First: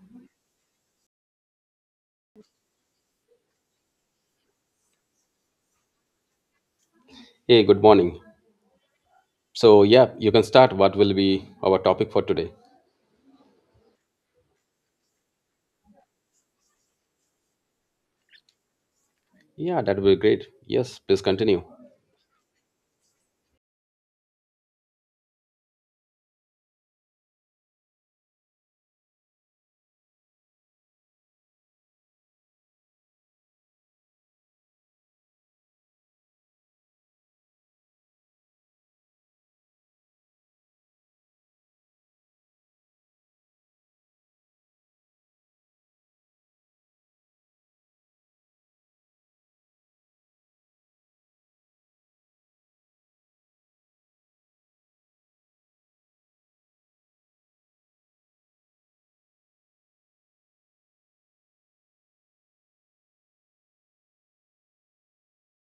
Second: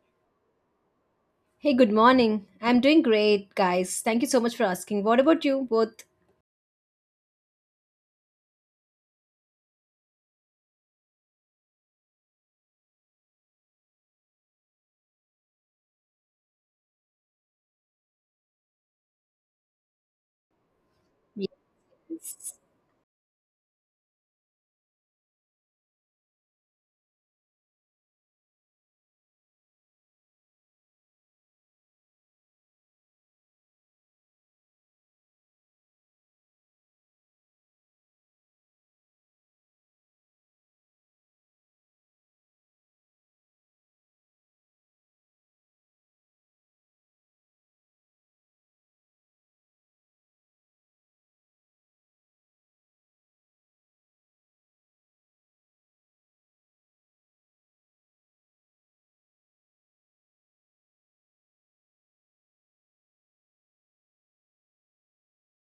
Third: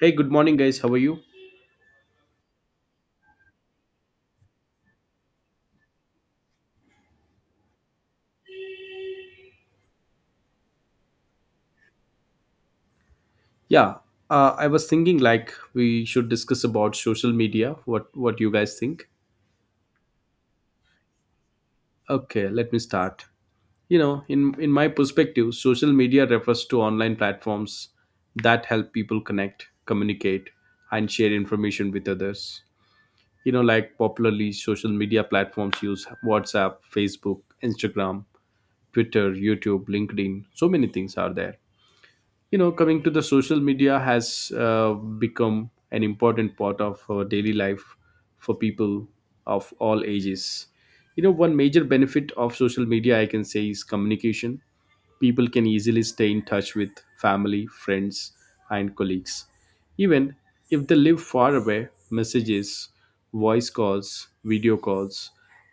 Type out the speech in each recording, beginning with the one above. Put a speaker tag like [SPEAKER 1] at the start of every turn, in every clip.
[SPEAKER 1] Hey, good morning, guys. How are you?
[SPEAKER 2] Hey, good morning. I'm doing great, guys. Thank you so much for asking. What about you both?
[SPEAKER 3] Hey, good morning. So, yeah, you can start. What will be our topic for today?
[SPEAKER 1] Yeah, I was thinking like we should discuss about social media. What you guys think?
[SPEAKER 3] Yeah, that will be great. Yes, please continue.
[SPEAKER 1] Okay,
[SPEAKER 2] Yes.
[SPEAKER 1] let me start. You know, in my perspective, social media refers to online platforms that help people connect, communicate, and share information with others. You know, like popularly social media platforms use WhatsApp, Facebook, Instagram, Twitter, YouTube, LinkedIn. So many things are there. You know, coming to the social media has become an important part of our daily life, for people of all ages. You know, one major benefit of social media I can say is communication. People can easily stay in touch with family, friends, and colleagues, even if they live far away. Messages, voice calls, video calls,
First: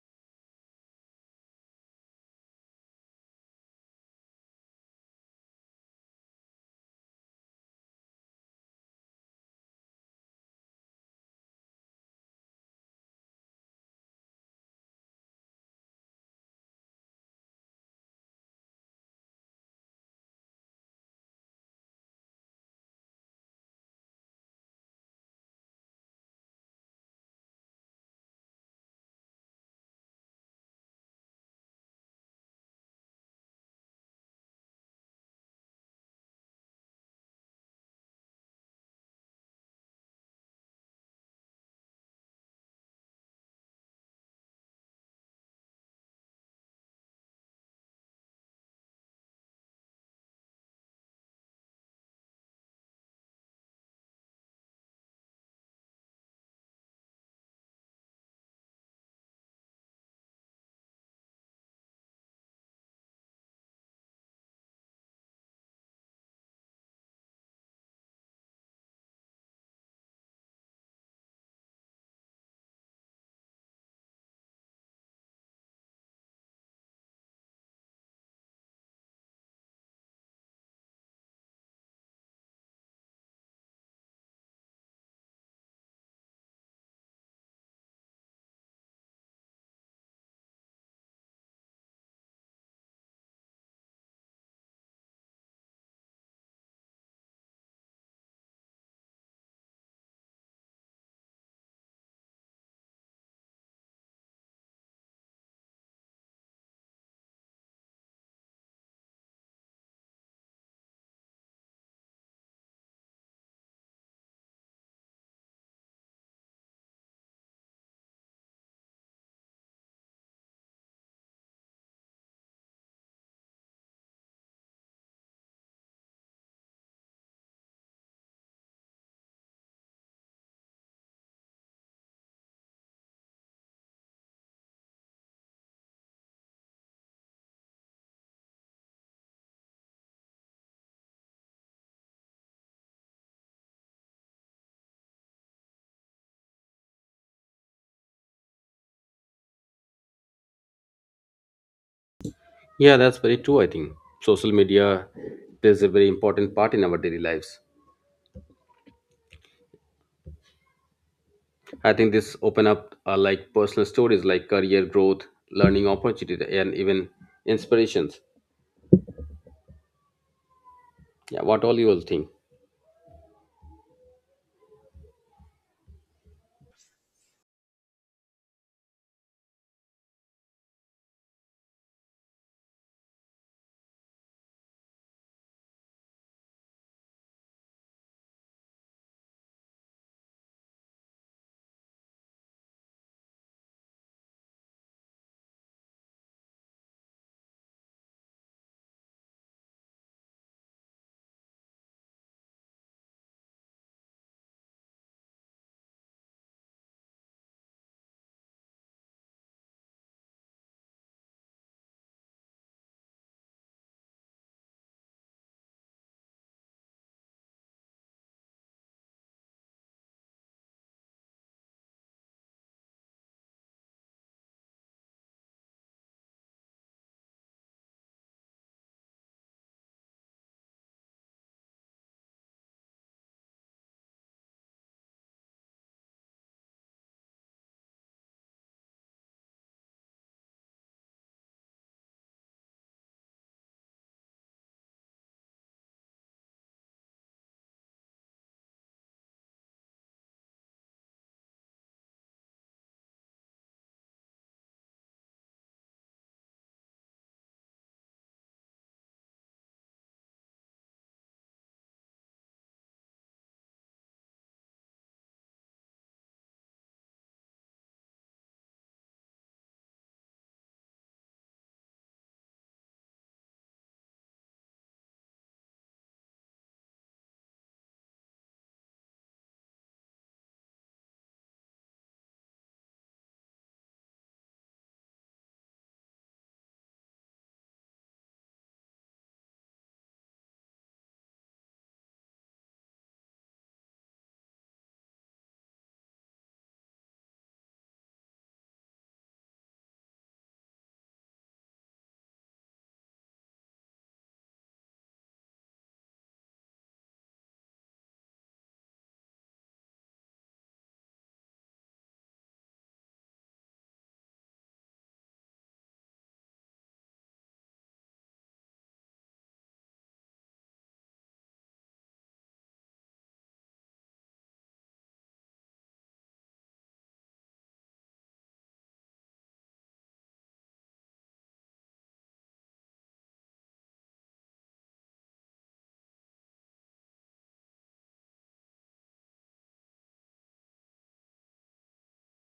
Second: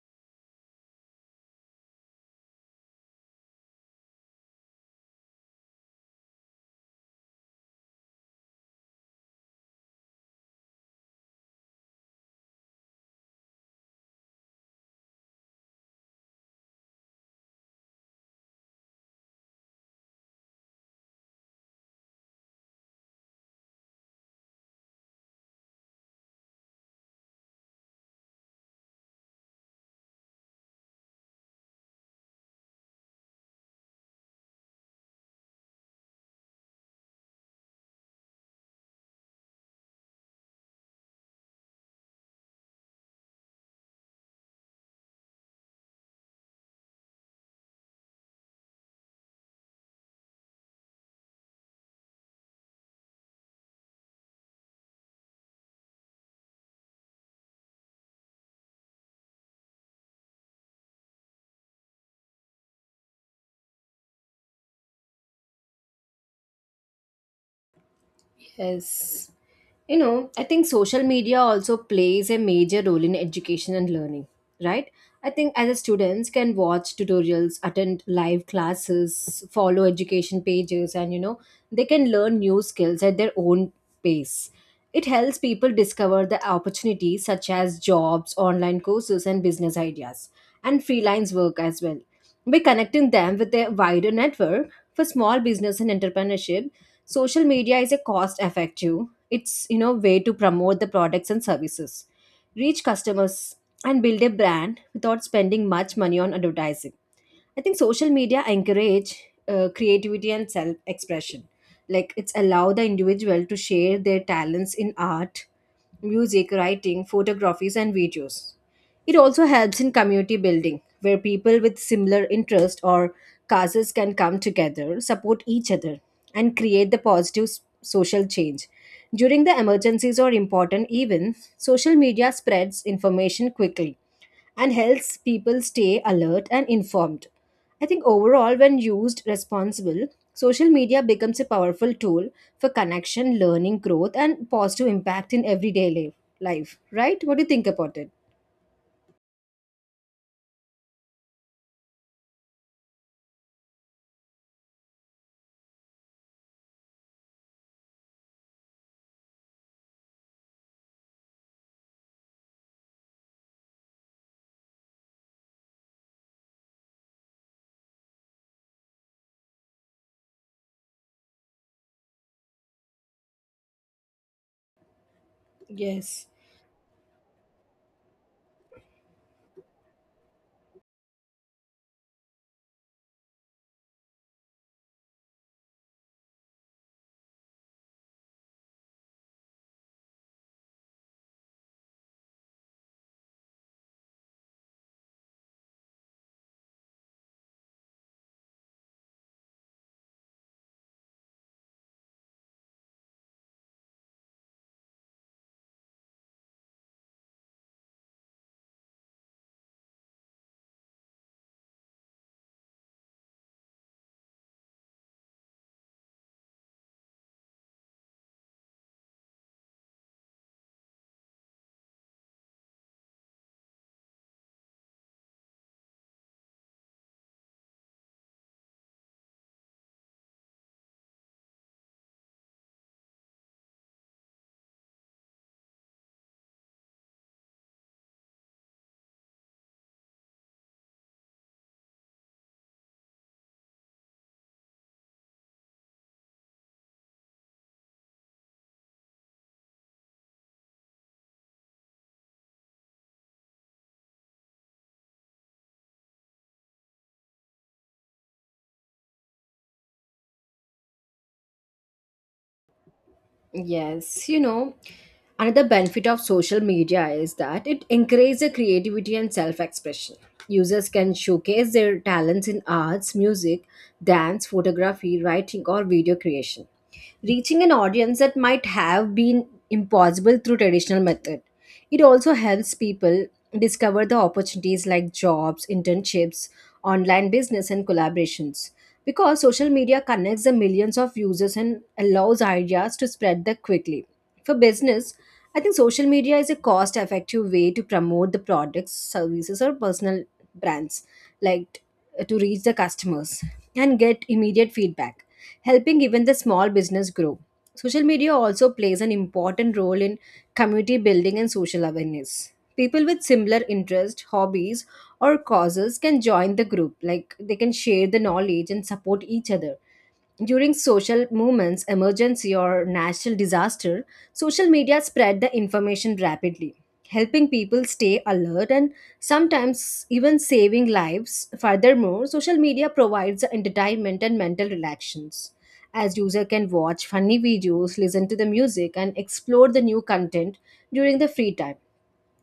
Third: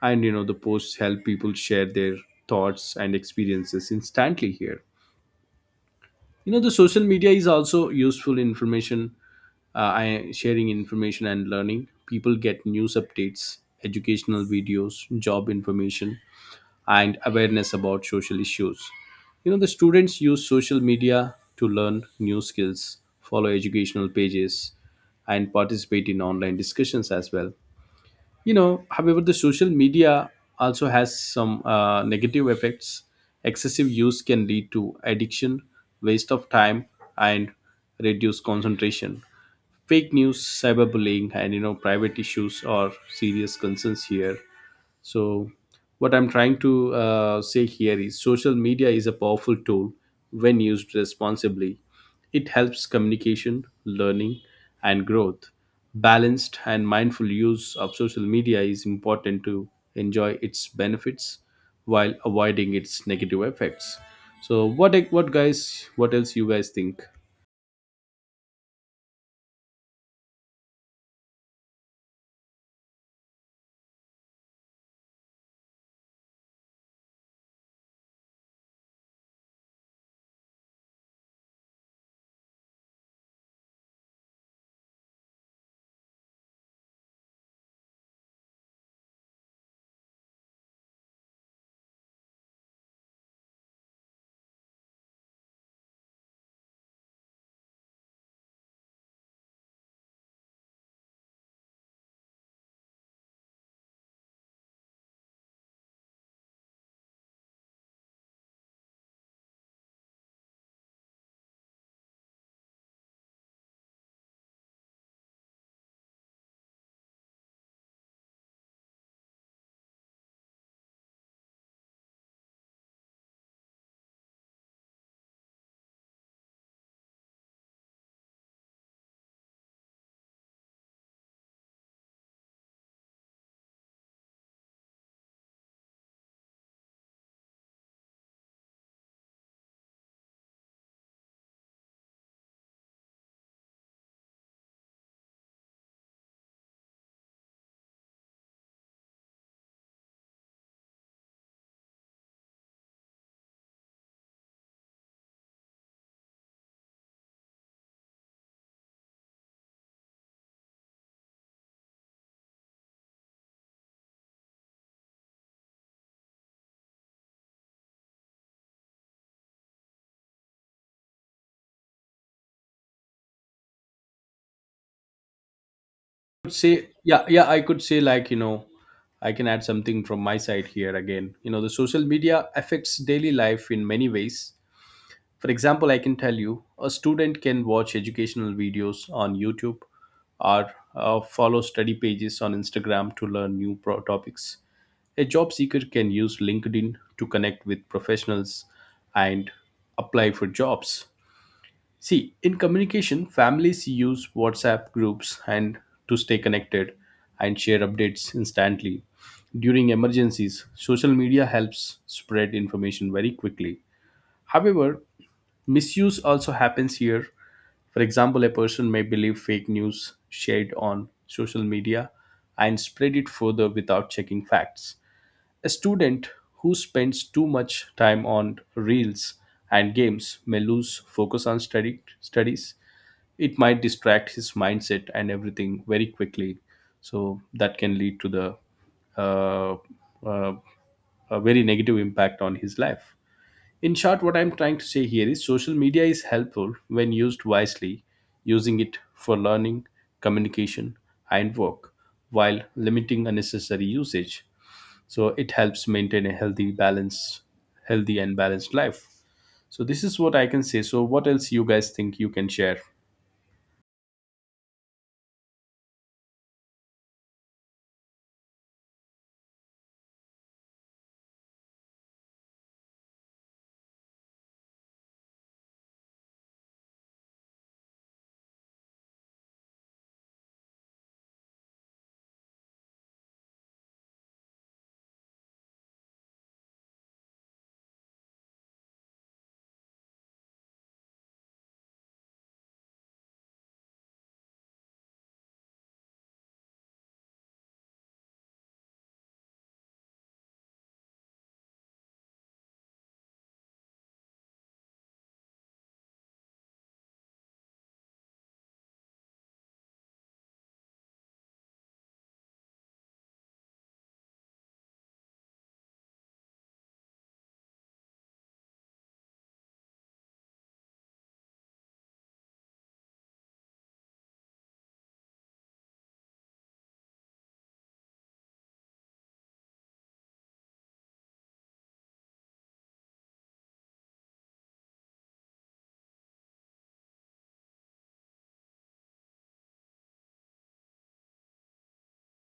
[SPEAKER 1] and you know, the posts help people share their thoughts and experiences instantly here. You know, the social media is also useful information, sharing information and learning. People get news updates, educational videos, job information, and awareness about social issues. You know, the students use social media to learn new skills, follow educational pages, and participate in online discussions as well. You know, however, the social media also has some negative effects. Excessive use can lead to addiction, waste of time, and reduced concentration. Fake news, cyberbullying, and you know, private issues are serious concerns here. So, what I'm trying to say here is social media is a powerful tool when used responsibly. It helps communication, learning, and growth. Balanced and mindful use of social media is important to enjoy its benefits while avoiding its negative effects. So, what guys? What else you guys think?
[SPEAKER 2] Yes. I think social media also plays a major role in education and learning, right? I think as a students can watch tutorials, attend live classes, follow education pages and they can learn new skills at their own pace. It helps people discover the opportunities such as jobs, online courses and business ideas and freelance work as well. By connecting them with a wider network for small business and entrepreneurship, social media is a cost effective it's way to promote the products and services, reach customers, and build a brand without spending much money on advertising. I think social media encourage creativity and self expression. Like it's allow the individual to share their talents in art, music, writing, photographies, and videos. It also helps in community building, where people with similar interests or causes can come together, support each other, and create the positive social change. During the emergencies or important events, social media spreads information quickly and helps people stay alert and informed. I think overall, when used responsible, social media becomes a powerful tool for connection, learning, growth, and positive impact in everyday life. Right? What do you think about it?
[SPEAKER 3] Yeah, that's very true, I think. Social media plays a very important part in our daily lives. I think this open up like personal stories like career growth, learning opportunity, and even inspirations. Yeah, what all you will think.
[SPEAKER 2] Yes.
[SPEAKER 1] Say yeah yeah I could say, I can add something from my side here again. You know, the social media affects daily life in many ways. For example, I can tell you a student can watch educational videos on YouTube, or follow study pages on Instagram to learn new topics. A job seeker can use LinkedIn to connect with professionals and apply for jobs. See, in communication, families use WhatsApp groups and to stay connected and share updates instantly. During emergencies, social media helps spread information very quickly. However, misuse also happens here. For example, a person may believe fake news shared on social media and spread it further without checking facts. A student who spends too much time on reels and games may lose focus on studies. It might distract his mindset and everything very quickly, so that can lead to the uh, uh, a very negative impact on his life. In short, what I'm trying to say here is social media is helpful when used wisely, using it for learning, communication, and work, while limiting unnecessary usage. So it helps maintain a healthy balance, healthy and balanced life. So this is what I can say. So what else you guys think? You can share.
[SPEAKER 2] Yes, you know, another benefit of social media is that it encourages creativity and self expression. Users can showcase their talents in arts, music, dance, photography, writing, or video creation, reaching an audience that might have been impossible through traditional method. It also helps people discover the opportunities like jobs, internships, online business, and collaborations because social media connects the millions of users and allows ideas to spread that quickly. For business, I think social media is a cost effective way to promote the products, services, or personal brands, like to reach the customers and get immediate feedback, helping even the small business grow. Social media also plays an important role in community building and social awareness. People with similar interests, hobbies, or causes can join the group like they can share the knowledge and support each other during social movements, emergency, or national disaster. Social media spread the information rapidly, helping people stay alert and sometimes even saving lives. Furthermore, social media provides the entertainment and mental relaxations as user can watch funny videos, listen to the music, and explore the new content during the free time.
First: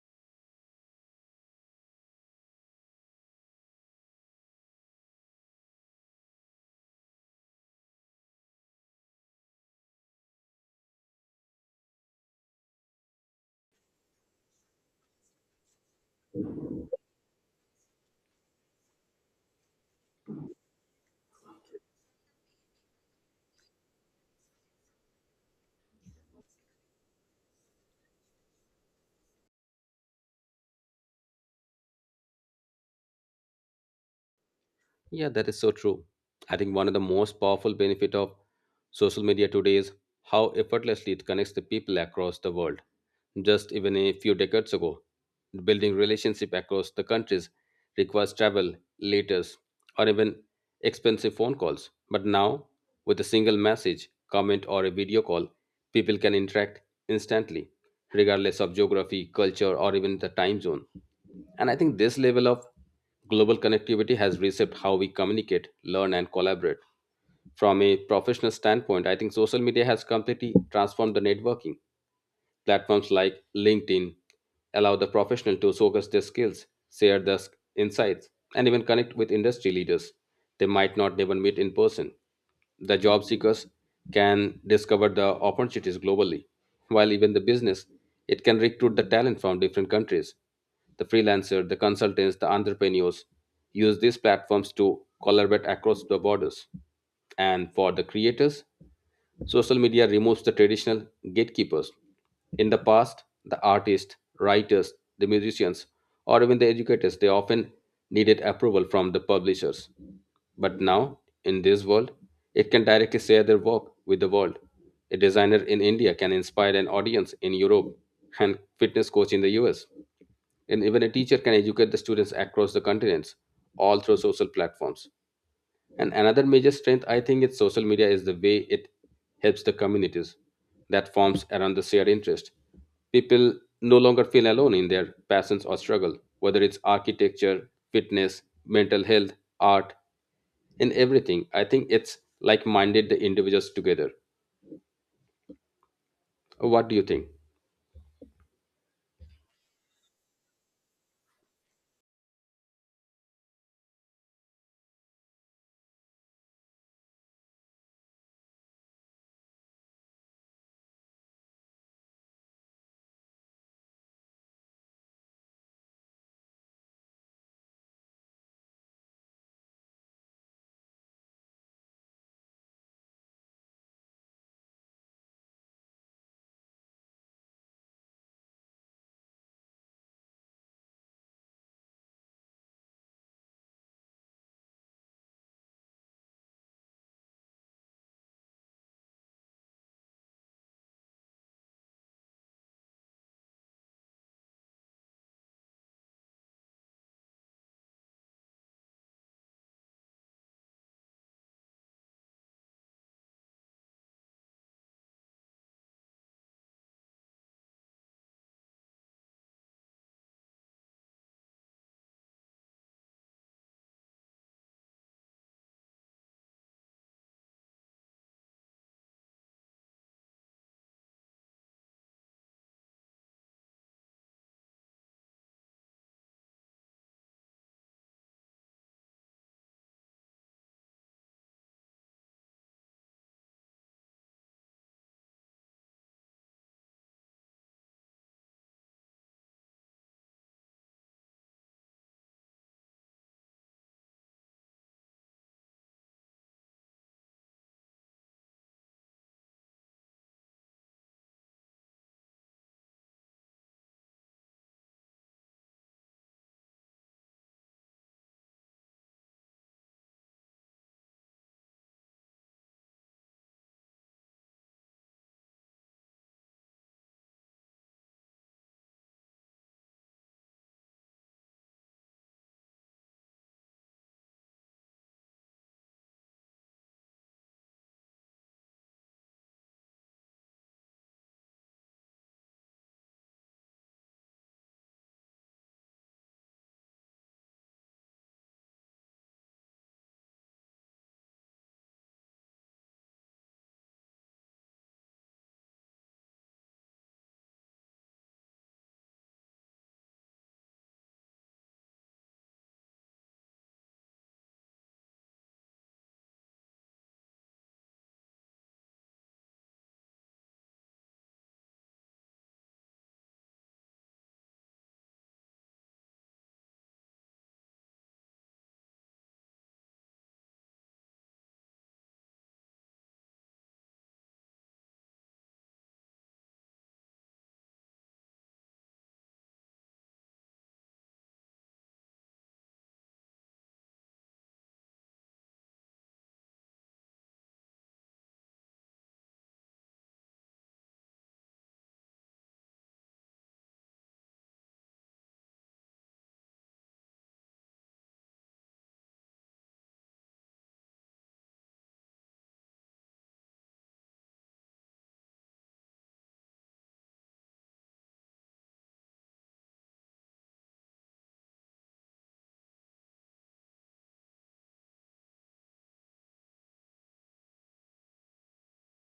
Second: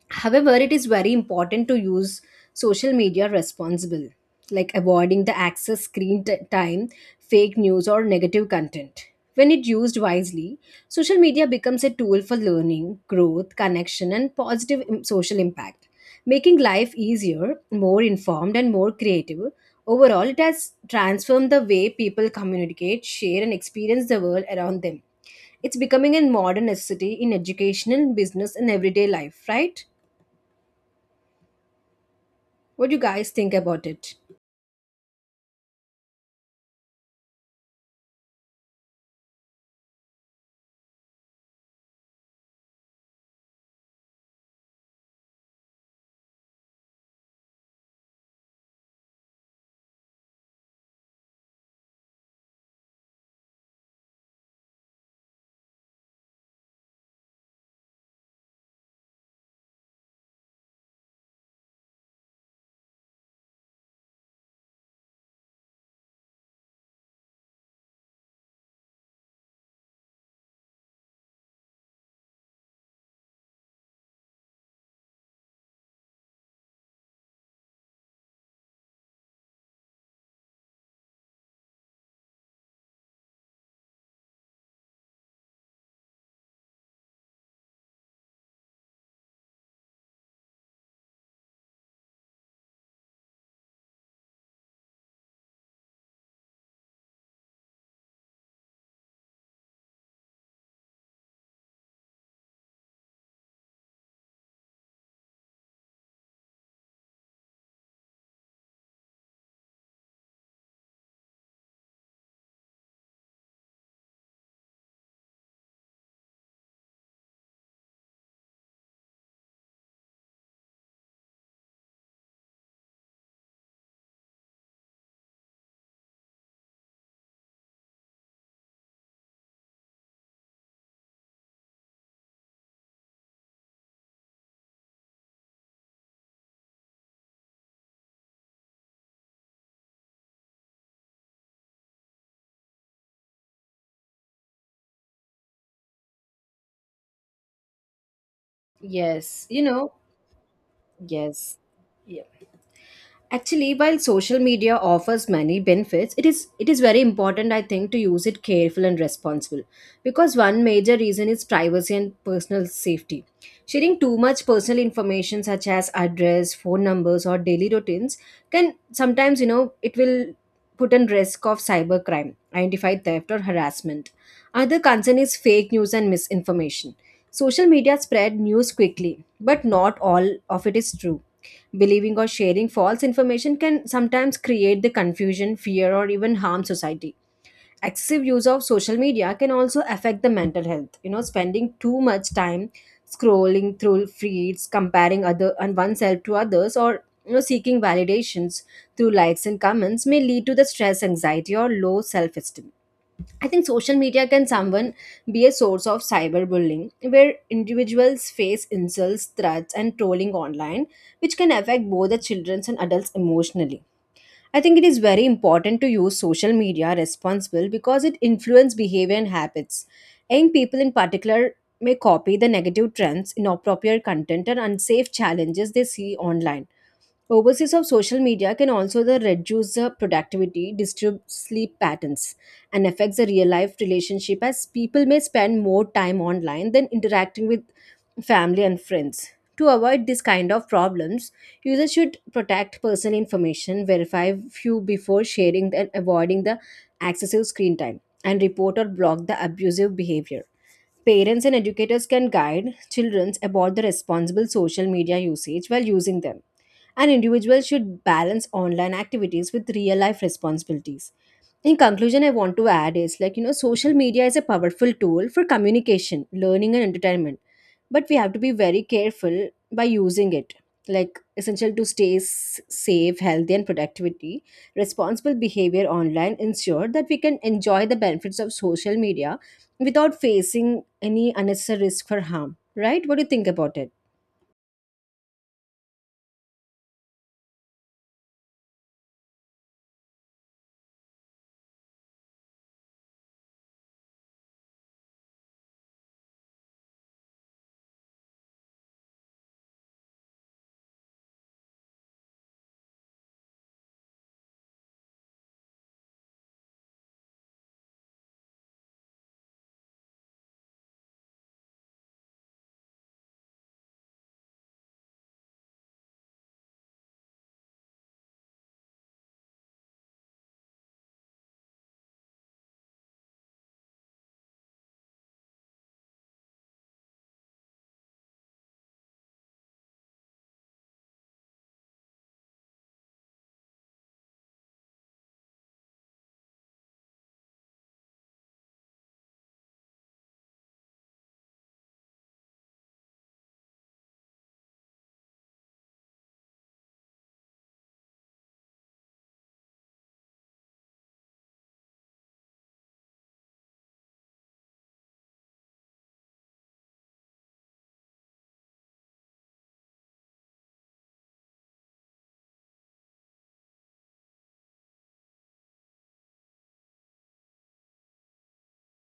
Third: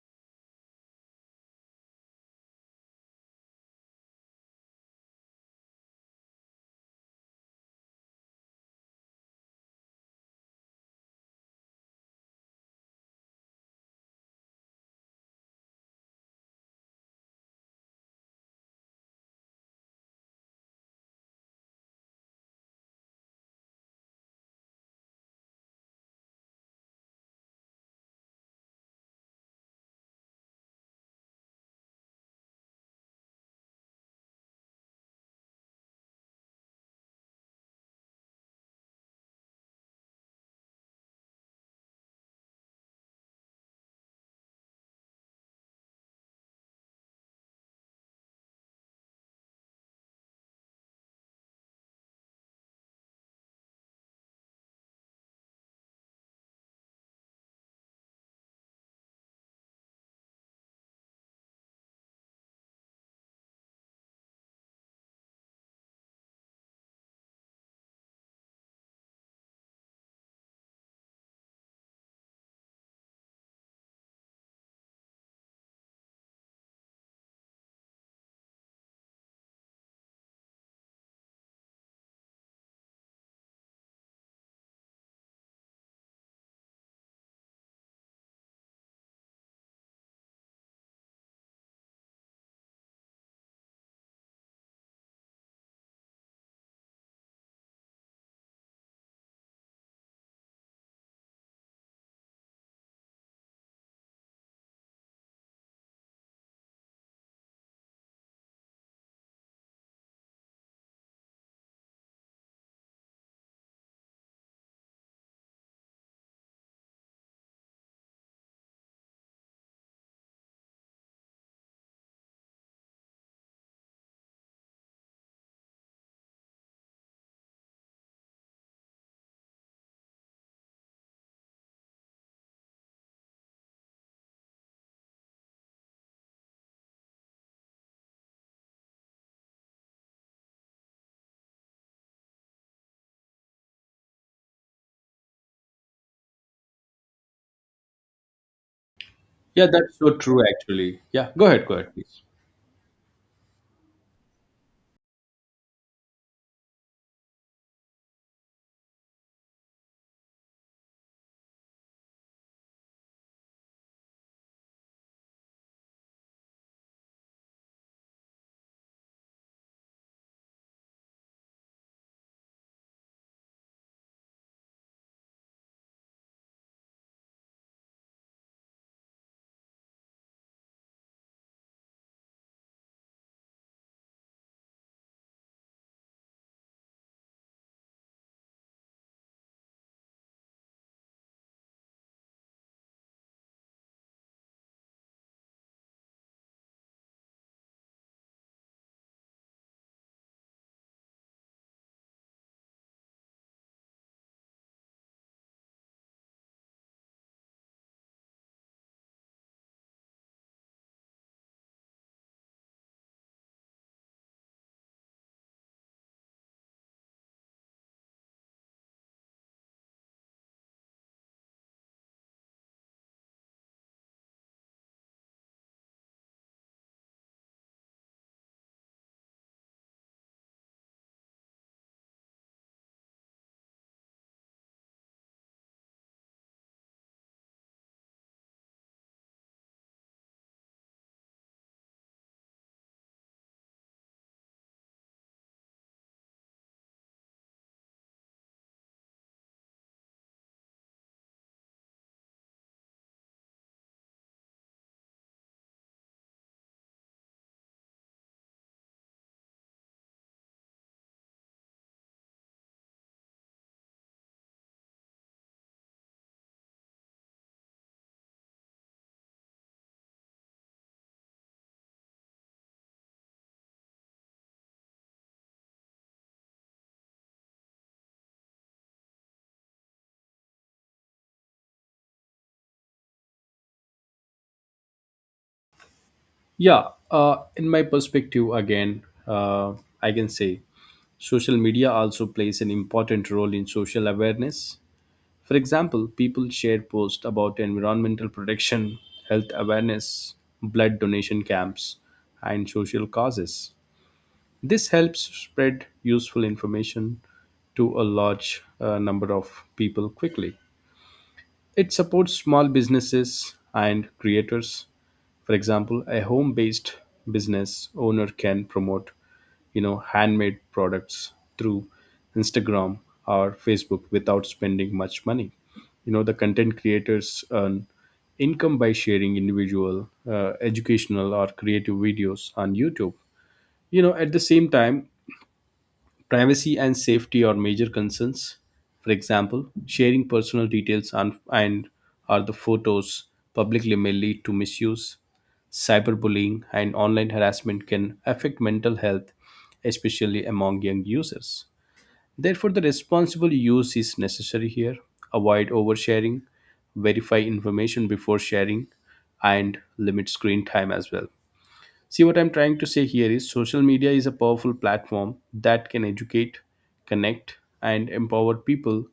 [SPEAKER 2] However, it is very important to use social media responsible, like avoiding the excess screen time, fake news, or negative content. When it used wisely, social media becomes a tool for learning, growth, connection, and positive social impact, making life easier, more informed, and more creative. Overall, it has transformed the way people communicate, share, and experience the world around them. It's becoming a modern necessity in education, business, and everyday life, right? What do you guys think about it?
[SPEAKER 3] Yeah, that is so true. I think one of the most powerful benefit of social media today is how effortlessly it connects the people across the world. Just even a few decades ago, building relationship across the countries requires travel, letters, or even expensive phone calls. But now, with a single message, comment, or a video call, people can interact instantly, regardless of geography, culture, or even the time zone. And I think this level of global connectivity has reshaped how we communicate, learn, and collaborate. From a professional standpoint, I think social media has completely transformed the networking. Platforms like LinkedIn allow the professional to showcase their skills, share their insights, and even connect with industry leaders they might not even meet in person. The job seekers can discover the opportunities globally, while even the business it can recruit the talent from different countries. The freelancer, the consultants, the entrepreneurs use these platforms to collaborate across the borders. And for the creators, social media removes the traditional gatekeepers. In the past, the artists, writers, the musicians, or even the educators, they often needed approval from the publishers. But now, in this world, it can directly share their work with the world. A designer in India can inspire an audience in Europe and fitness coach in the US. And even a teacher can educate the students across the continents, all through social platforms. And another major strength, I think, is social media is the way it helps the communities that forms around the shared interest. People no longer feel alone in their passions or struggle, whether it's architecture, fitness, mental health, art, and everything. I think it's like-minded the individuals together. What do you think?
[SPEAKER 2] Yes, you
[SPEAKER 1] Yeah,
[SPEAKER 2] know,
[SPEAKER 1] that's so true, actually. Yeah,
[SPEAKER 2] yes.
[SPEAKER 1] go ahead, please.
[SPEAKER 2] Yeah. Actually, while social media offers many benefits, it is very important I think to use it careful and responsible because one major reason is privacy and personal safety. Sharing too much personal information such as address, phone numbers or daily routines can sometimes, it will put in risk of cybercrime, identified theft or harassment. Another concern is fake news and misinformation. Social media spread news quickly, but not all of it is true. Believing or sharing false information can sometimes create the confusion, fear, or even harm society. Excessive use of social media can also affect the mental health. Spending too much time scrolling through feeds, comparing other and oneself to others, or seeking validations through likes and comments may lead to the stress, anxiety, or low self-esteem. I think social media can someone be a source of cyberbullying, where individuals face insults, threats, and trolling online, which can affect both the children and adults emotionally. I think it is very important to use social media responsible because it influences behavior and habits. Young people in particular may copy the negative trends, inappropriate content, and unsafe challenges they see online. Overseas of social media can also the reduce the productivity, disturb sleep patterns, and affects the real life relationship as people may spend more time online than interacting with family and friends. To avoid this kind of problems, users should protect personal information, verify few before sharing and avoiding the excessive screen time, and report or block the abusive behavior. Parents and educators can guide children about the responsible social media usage while using them an individual should balance online activities with real life responsibilities. In conclusion, I want to add is like, social media is a powerful tool for communication, learning, and entertainment. But we have to be very careful by using it. Like, essential to stay safe, healthy, and productivity, responsible behavior online ensure that we can enjoy the benefits of social media without facing any unnecessary risk for harm. Right? What do you think about it?
[SPEAKER 1] Yeah, in my perspective, again, I can say social media also plays an important role in social awareness. For example, people share posts about environmental protection, health awareness, blood donation camps, and social causes. This helps spread useful information to a large number of people quickly. It supports small businesses and creators. For example, a home-based business owner can promote, you know, handmade products through Instagram or Facebook without spending much money. You know, the content creators earn income by sharing individual, educational, or creative videos on YouTube. You know, at the same time, privacy and safety are major concerns. For example, sharing personal details and are the photos publicly may lead to misuse. Cyberbullying and online harassment can affect mental health, especially among young users. Therefore, the responsible use is necessary here. Avoid oversharing, verify information before sharing, and limit screen time as well. See, what I'm trying to say here is social media is a powerful platform that can educate, connect, and empower people.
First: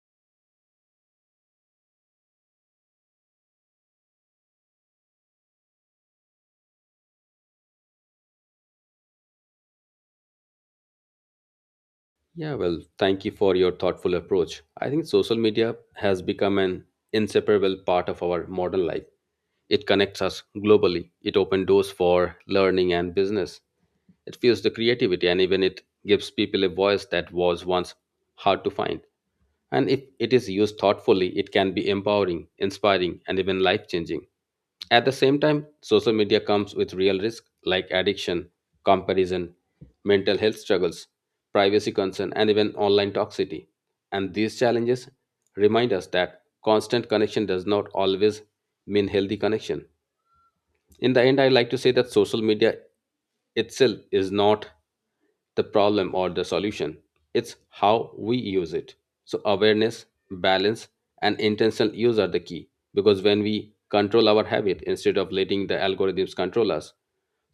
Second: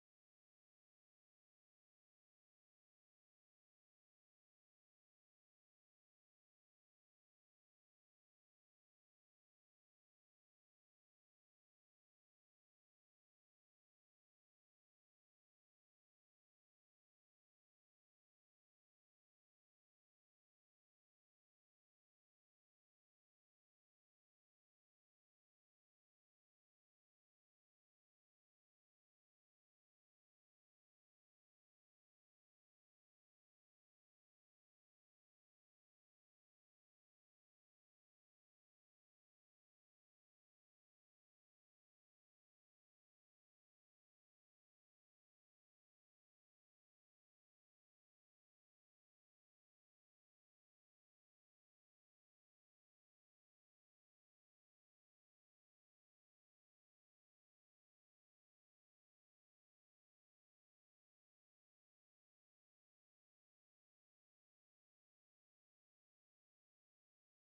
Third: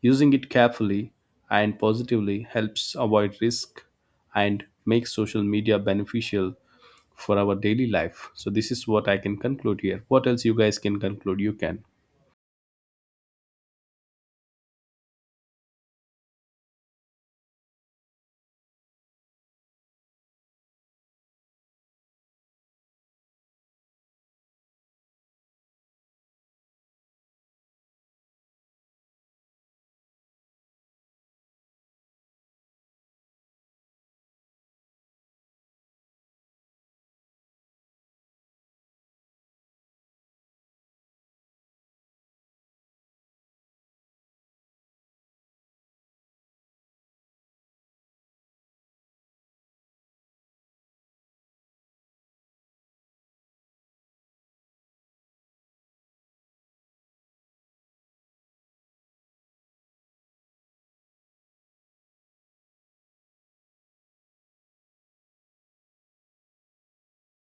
[SPEAKER 1] Using it carefully and positively helps avoid risk and make social media beneficial for our daily life. So, this is what I can conclude here. What else you guys can conclude? You can.
[SPEAKER 3] Yeah, well, thank you for your thoughtful approach. I think social media has become an inseparable part of our modern life. It connects us globally. It opens doors for learning and business. It fuels the creativity and even it gives people a voice that was once hard to find. And if it is used thoughtfully, it can be empowering, inspiring, and even life changing. At the same time, social media comes with real risks like addiction, comparison, mental health struggles, privacy concern, and even online toxicity. And these challenges remind us that constant connection does not always mean healthy connection. In the end, I like to say that social media itself is not the problem or the solution. It's how we use it. So awareness, balance, and intentional use are the key, because when we control our habit instead of letting the algorithms control us,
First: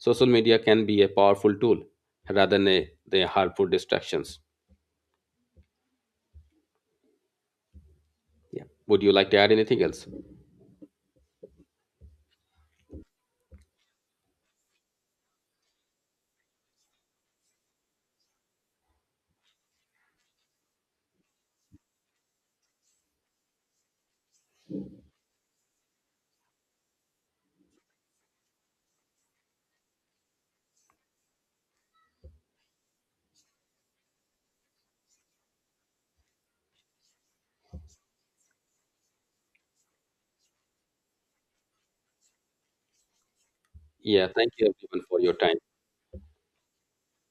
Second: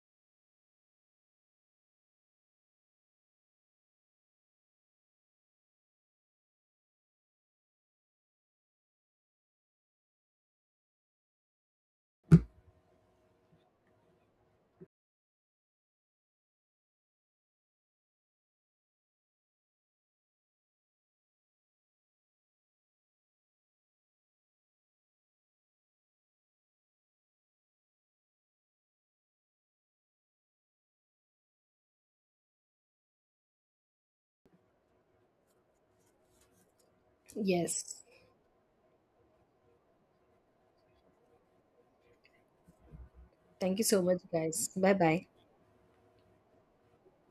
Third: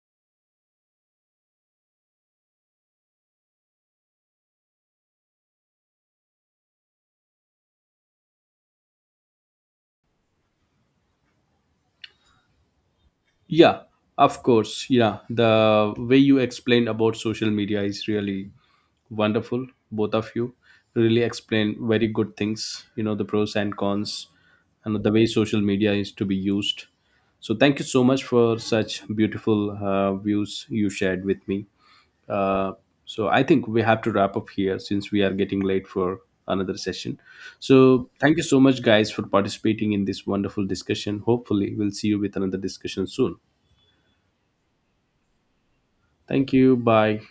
[SPEAKER 3] social media can be a powerful tool rather than the harmful distractions. Yeah, would you like to add anything else?
[SPEAKER 1] Yeah, of course. Yeah, the way you explained about social media is really wonderful. Both of you really explained very good things, you know, the pros and cons and the way social media is to be used. So thank you so much for such beautiful views you shared with me. Uh, so I think we have to wrap up here since we are getting late for another session.
[SPEAKER 2] Yes.
[SPEAKER 1] So thank you so much, guys, for participating in this wonderful discussion. Hopefully, we'll see you with another discussion soon.
[SPEAKER 2] Thank you so much,
[SPEAKER 3] Yeah, thank you
[SPEAKER 2] guys. Bye
[SPEAKER 3] everyone for
[SPEAKER 2] bye.
[SPEAKER 3] your time.
[SPEAKER 1] Thank you. Bye.